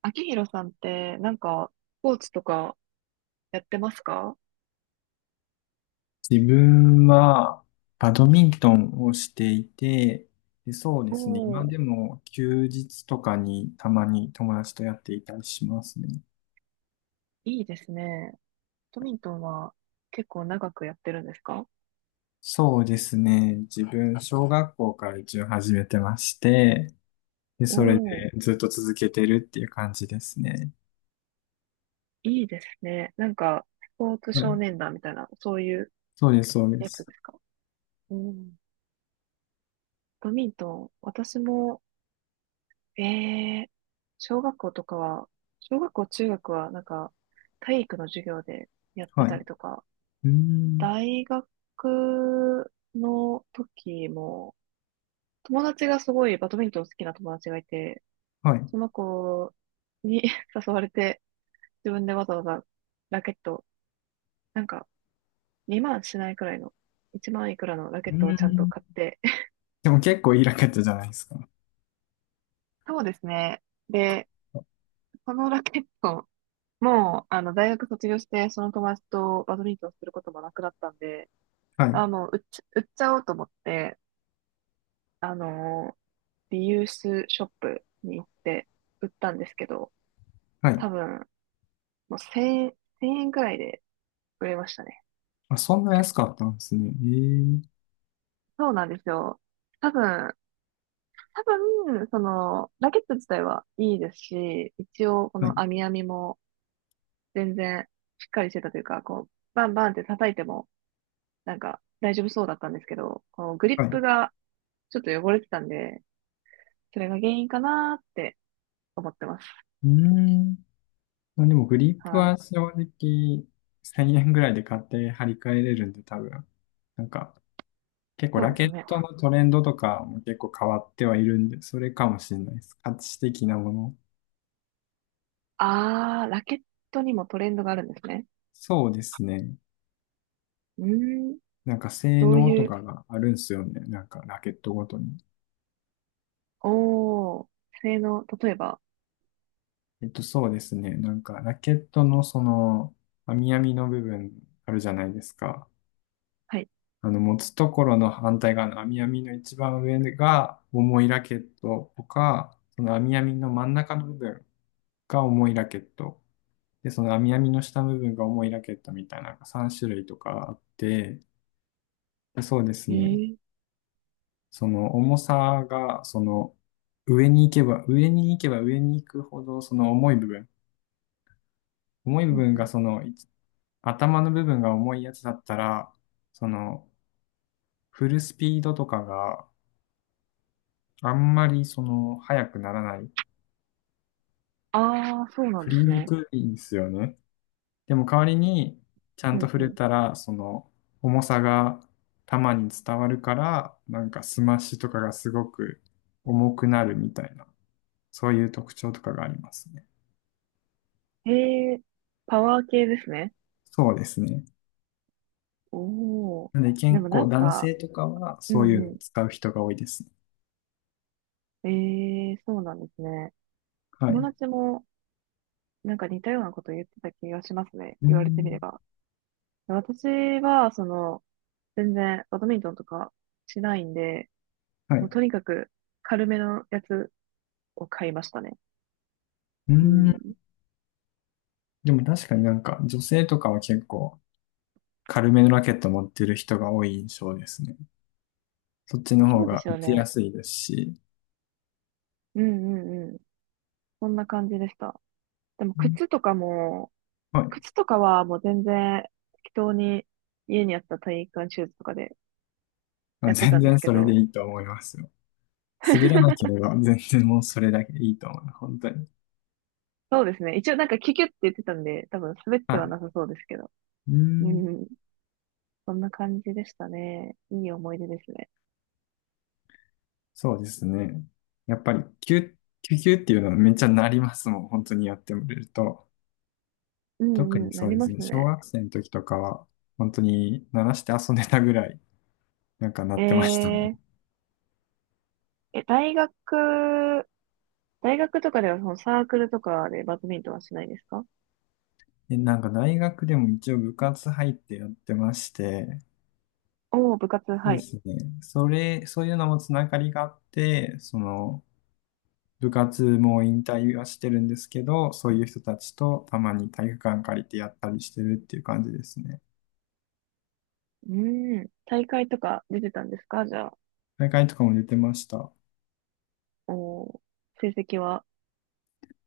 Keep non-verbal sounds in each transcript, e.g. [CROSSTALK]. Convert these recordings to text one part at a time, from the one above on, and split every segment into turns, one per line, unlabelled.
秋広さんって、なんか、スポーツとかやってますか？
自分はバドミントンをしていて、そうで
お
すね。今で
ー、
も休日とかにたまに友達とやっていたりしますね。
いいですね。トミントンは結構長くやってるんですか？
そうですね。自分、小学校から一応始めてまして、
お
それで
ー、
ずっと続けてるっていう感じですね。
いいですね。なんか、スポーツ
は
少
い。
年団みたいな、そういう
そうです、そうで
やつ
す。
ですか？うん。トミントン、私も、ええ、小学校とかは、小学校、中学は、なんか、体育の授業でやって
はい。
たり
う
とか、
ーん。
大学の時も、友達がすごいバドミントン好きな友達がいて、
はい。う
その子に [LAUGHS] 誘われて、自分でわざわざラケット、なんか2万しないくらいの、1万いくらのラケ
ー
ットをちゃんと
ん。
買って、[LAUGHS]
でも結構いいラケットじゃないですか。
そうですね。で、そのラケット、もう、あの、大学卒業して、その友達とバドミントンすることもなくなったんで、
はい。
あの、売っちゃおうと思って、あの、リユースショップに行って売ったんですけど、
はい。
多分、もう1円、1000円くらいで、くれましたね。
あ、そんな安かったんですね。
そうなんですよ。多分、多分、その、ラケット自体はいいですし、一応、こ
ええ、は
の
い。
網網も全然しっかりしてたというか、こう、バンバンって叩いても、なんか大丈夫そうだったんですけど、このグリ
は
ップ
い、
がちょっと汚れてたんで、それが原因かなーって思ってます。
うーん。まあ、でもグリップ
はい。
は正直1000円ぐらいで買って張り替えれるんで多分。なんか結構
そう
ラ
で
ケ
す
ッ
ね。
トのトレンドとかも結構変わってはいるんで、それかもしれないです。価値的なもの。
あー、ラケットにもトレンドがあるんですね。
そうですね。
うーん、
なんか性
どう
能と
いう、
かがあるんすよね。なんかラケットごとに。
おー、性能、例えば、
そうですね。なんかラケットのその網み編みの部分あるじゃないですか。
はい。
あの、持つところの反対側の網やみの一番上が重いラケットとか、その網やみの真ん中の部分が重いラケット。で、その網やみの下の部分が重いラケットみたいな3種類とかあって、で、そうです
え
ね。
ー、
その重さが、その上に行けば上に行くほど、その重い部分。重い部
うん
分
う
が
ん、
その、い頭の部分が重いやつだったら、その、フルスピードとかがあんまりその早くならない。
ああ、そうなん
振
で
り
す
に
ね。
くいんですよね。でも代わりにちゃ
う
んと
ん
振
う
れ
ん。
たら、その重さが球に伝わるから、なんかスマッシュとかがすごく重くなるみたいな、そういう特徴とかがありますね。
へえ、パワー系ですね。
そうですね。
おお。
なので
で
健
もな
康、
ん
男
か、
性とかは
う
そういう
ん
の
う
を使う人が多いですね。
ん。ええ、そうなんですね。
は
友
い。
達もなんか似たようなこと言ってた気がしますね。
うー
言われてみれ
ん。
ば。私は、その、全然バドミントンとかしないんで、
はい。
もう
う
とにかく軽めのやつを買いましたね。
ー
う
ん。
ん。
でも確かになんか女性とかは結構軽めのラケット持ってる人が多い印象ですね。そっちの方
そうで
が
す
打
よ
ちや
ね。
すいですし。
うんうんうん。そんな感じでした。でも
うん、
靴とかも、
はい。
靴とかはもう全然適当に家にあった体育館シューズとかで
あ、
やってた
全
んで
然
すけ
それで
ど、
いいと思いますよ。滑らなけ
[LAUGHS]
れば全然もうそれだけでいいと思います。本当に。
そうですね。一応なんかキュキュって言ってたんで、多分滑っ
は
ては
い。
なさそうですけど。
うー
う
ん。
ん。そんな感じでしたね。いい思い出ですね。
そうですね。やっぱり、キュッ、キュキュっていうのはめっちゃなりますもん。本当にやってみると。
う
特
んう
に
ん、な
そう
り
で
ま
すね。
す
小
ね。
学生の時とかは、本当に鳴らして遊んでたぐらい、なんか鳴
え
ってましたね。
ー、え、大学、大学とかではそのサークルとかでバドミントンはしないですか？
で、なんか大学でも一応部活入ってやってまして、
おおー、部活、
そう
は
で
い。
すね。そういうのもつながりがあって、その、部活も引退はしてるんですけど、そういう人たちとたまに体育館借りてやったりしてるっていう感じですね。
うん。大会とか出てたんですかじゃあ？
大会とかも出てました。
おー、成績は？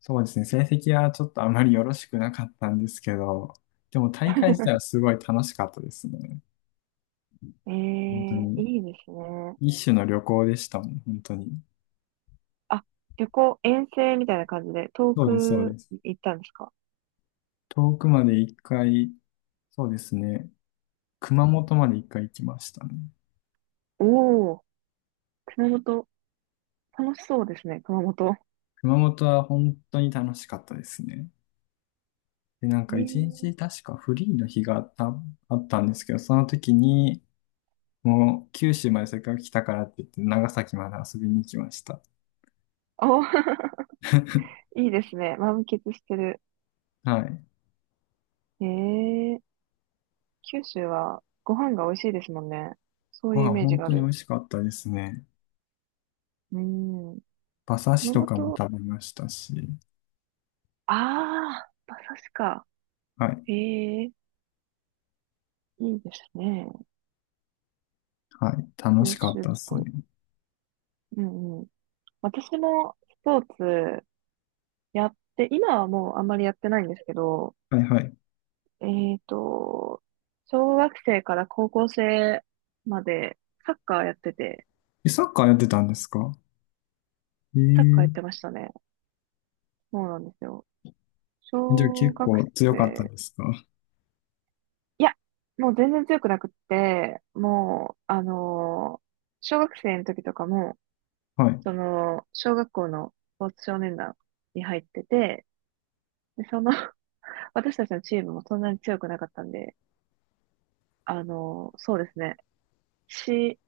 そうですね。成績はちょっとあまりよろしくなかったんですけど、でも大会自体はすごい楽しかったですね。
え
本当
え、
に。
いいですね。
一種の旅行でしたもん、本当に。
あ、旅行、遠征みたいな感じで、遠
そうです、そう
く
です。
行ったんですか？
遠くまで一回、そうですね。熊本まで一回行きましたね。
おおー、熊本、楽しそうですね、熊本。
熊本は本当に楽しかったですね。で、なんか
え
一日
え、
確かフリーの日があったんですけど、その時に、もう九州までせっかく来たからって言って、長崎まで遊びに行きました。
あ、[LAUGHS]
[LAUGHS]
いいですね。満喫してる。
はい。
ええ、九州はご飯が美味しいですもんね。そう
ご
いうイ
飯
メージ
本
があ
当に美
る。
味しかったですね。
うん。
馬刺し
熊
とかも
本、
食べましたし。
ああ、馬刺しか。
はい。
ええ、いいですね。
はい。楽
九
しかっ
州っ
たです
ぽ
ね。
い。うんうん。私もスポーツやって、今はもうあんまりやってないんですけど、
はい、はい。
えっと、小学生から高校生までサッカーやってて、
え、サッカーやってたんですか？え
サッカ
え
ーやっ
ー、
てましたね。そうなんですよ。
じゃあ
小
結
学
構強かった
生、
ですか？
いや、もう全然強くなくって、もう、小学生の時とかも、
はい。
その、小学校のスポーツ少年団に入ってて、で、その [LAUGHS] 私たちのチームもそんなに強くなかったんで、そうですね。し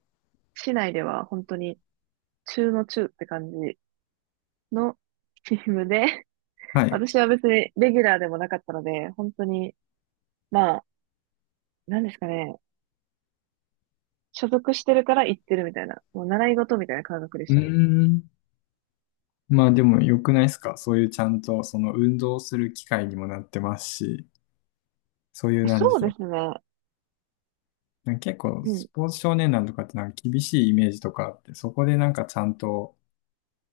市内では本当に中の中って感じの [LAUGHS] チームで、[LAUGHS]
はい。
私は別にレギュラーでもなかったので、本当に、まあ、なんですかね、所属してるから行ってるみたいな、もう習い事みたいな感覚で
う
し
ー
たね。
ん。まあでも良くないですか、そういうちゃんとその運動する機会にもなってますし、そういう、なんで
そう
しょう。
ですね。
なんか結構
う
ス
ん。
ポーツ少年団とかってなんか厳しいイメージとかあって、そこでなんかちゃんと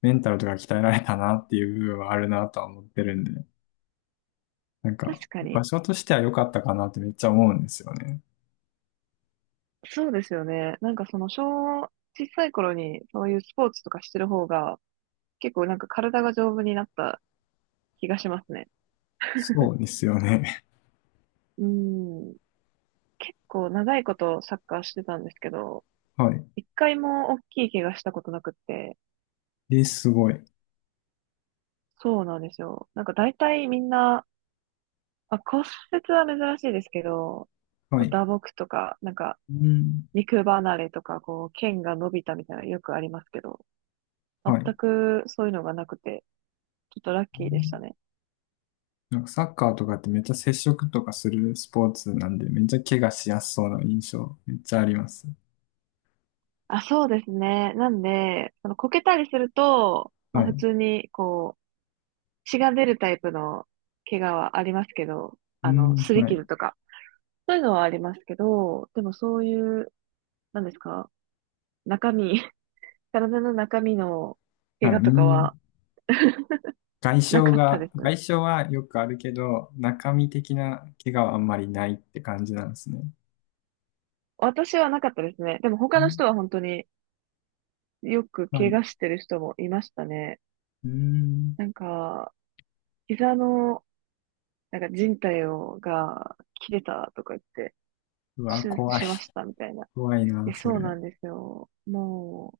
メンタルとか鍛えられたなっていう部分はあるなとは思ってるんで、なん
確
か
か
場
に。
所としては良かったかなってめっちゃ思うんですよね。
そうですよね。なんかその小さい頃にそういうスポーツとかしてる方が、結構なんか体が丈夫になった気がしますね。
そうですよね。
うん。結構長いことサッカーしてたんですけど、
[LAUGHS] はい。
一回も大きい怪我したことなくって、
で、すごい。
そうなんですよ。なんか大体みんな、まあ、骨折は珍しいですけど、
は
こう
い。
打撲とか、なんか
うん。
肉離れとか、こう、剣が伸びたみたいなのよくありますけど、
はい。
全くそういうのがなくて、ちょっとラッ
う
キーでした
ん。
ね。
なんかサッカーとかってめっちゃ接触とかするスポーツなんで、めっちゃ怪我しやすそうな印象、めっちゃあります。
あ、そうですね。なんで、そのこけたりすると、ま
は
あ
い。
普
う
通に、こう、血が出るタイプの怪我はありますけど、
ー
あの、
ん、
擦り
はい。
傷とか、そういうのはありますけど、でもそういう、なんですか、中身、[LAUGHS] 体の中身の
は
怪
い、う
我とか
ーん。
は
外傷
なかった
が、
ですね。
外傷はよくあるけど、中身的な怪我はあんまりないって感じなんですね。
私はなかったですね。でも
う
他の
ん、
人は本当によく
はい。
怪
う
我してる人もいましたね。
ーん。
なんか、膝の、なんか靭帯をが切れたとか言って、
うわ、
手術
怖い。
しましたみたいな。
怖い
い
な、
や、
そ
そうな
れ。
んですよ。もう、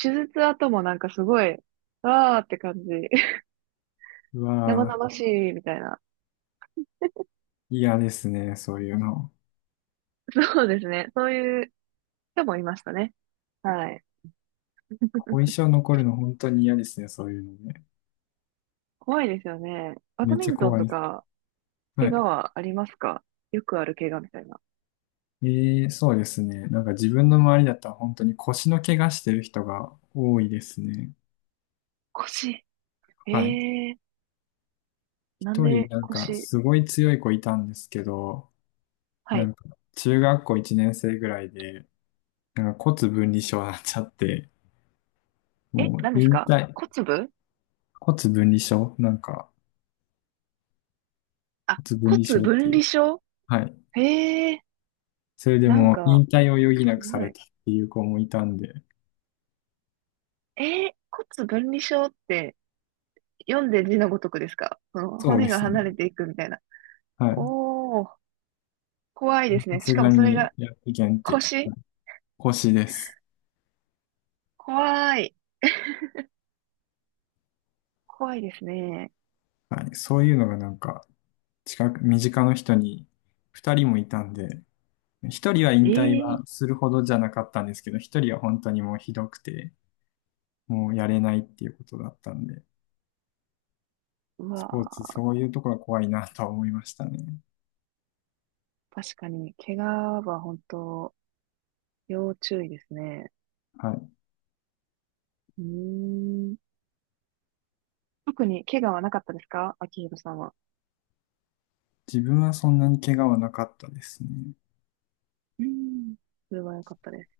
手術後もなんかすごい、わーって感じ。[LAUGHS]
う
生
わ、
々しいみたいな。
嫌ですね、そういうの。
そうですね。そういう人もいましたね。はい。
後遺症残るの本当に嫌ですね、そういうのね。
怖いですよね。バ
め
ド
っ
ミ
ちゃ
ントン
怖
と
い。
か、
は
怪我
い。
はありますか？よくある怪我みたいな。
ええ、そうですね。なんか自分の周りだったら本当に腰の怪我してる人が多いですね。
腰。え
はい。
えー、なん
一人
で
なんか
腰？
すごい強い子いたんですけど、
は
な
い。
んか中学校1年生ぐらいで、なんか骨分離症になっちゃって、
え、
もう
何です
引
か？
退、骨分離症、なんか
あ、
骨分離
骨
症って
分
いう。
離症、
はい。
ええー、
それで
なん
もう引
か、
退を余儀な
す
くさ
ご
れ
い。
たっていう子もいたんで、
骨分離症って読んで字のごとくですか？その
そう
骨
で
が
すね。
離れていくみたいな。
はい。
おー、怖いです
さ
ね。し
す
か
が
もそれ
に
が
やってけんって。
腰？
腰です。
怖い。怖いですね。
はい。そういうのがなんか、近く、身近の人に2人もいたんで、1人は
え
引退
え
は
ー、
するほどじゃなかったんですけど、1人は本当にもうひどくて、もうやれないっていうことだったんで、
う
スポーツ、
わ
そういうところは怖いなとは思いましたね。
ー、確かに、怪我は本当、要注意ですね。
はい。
うーん。特に怪我はなかったですか秋広さんは？
自分はそんなに怪我はなかったですね。
うん。それは良かったです。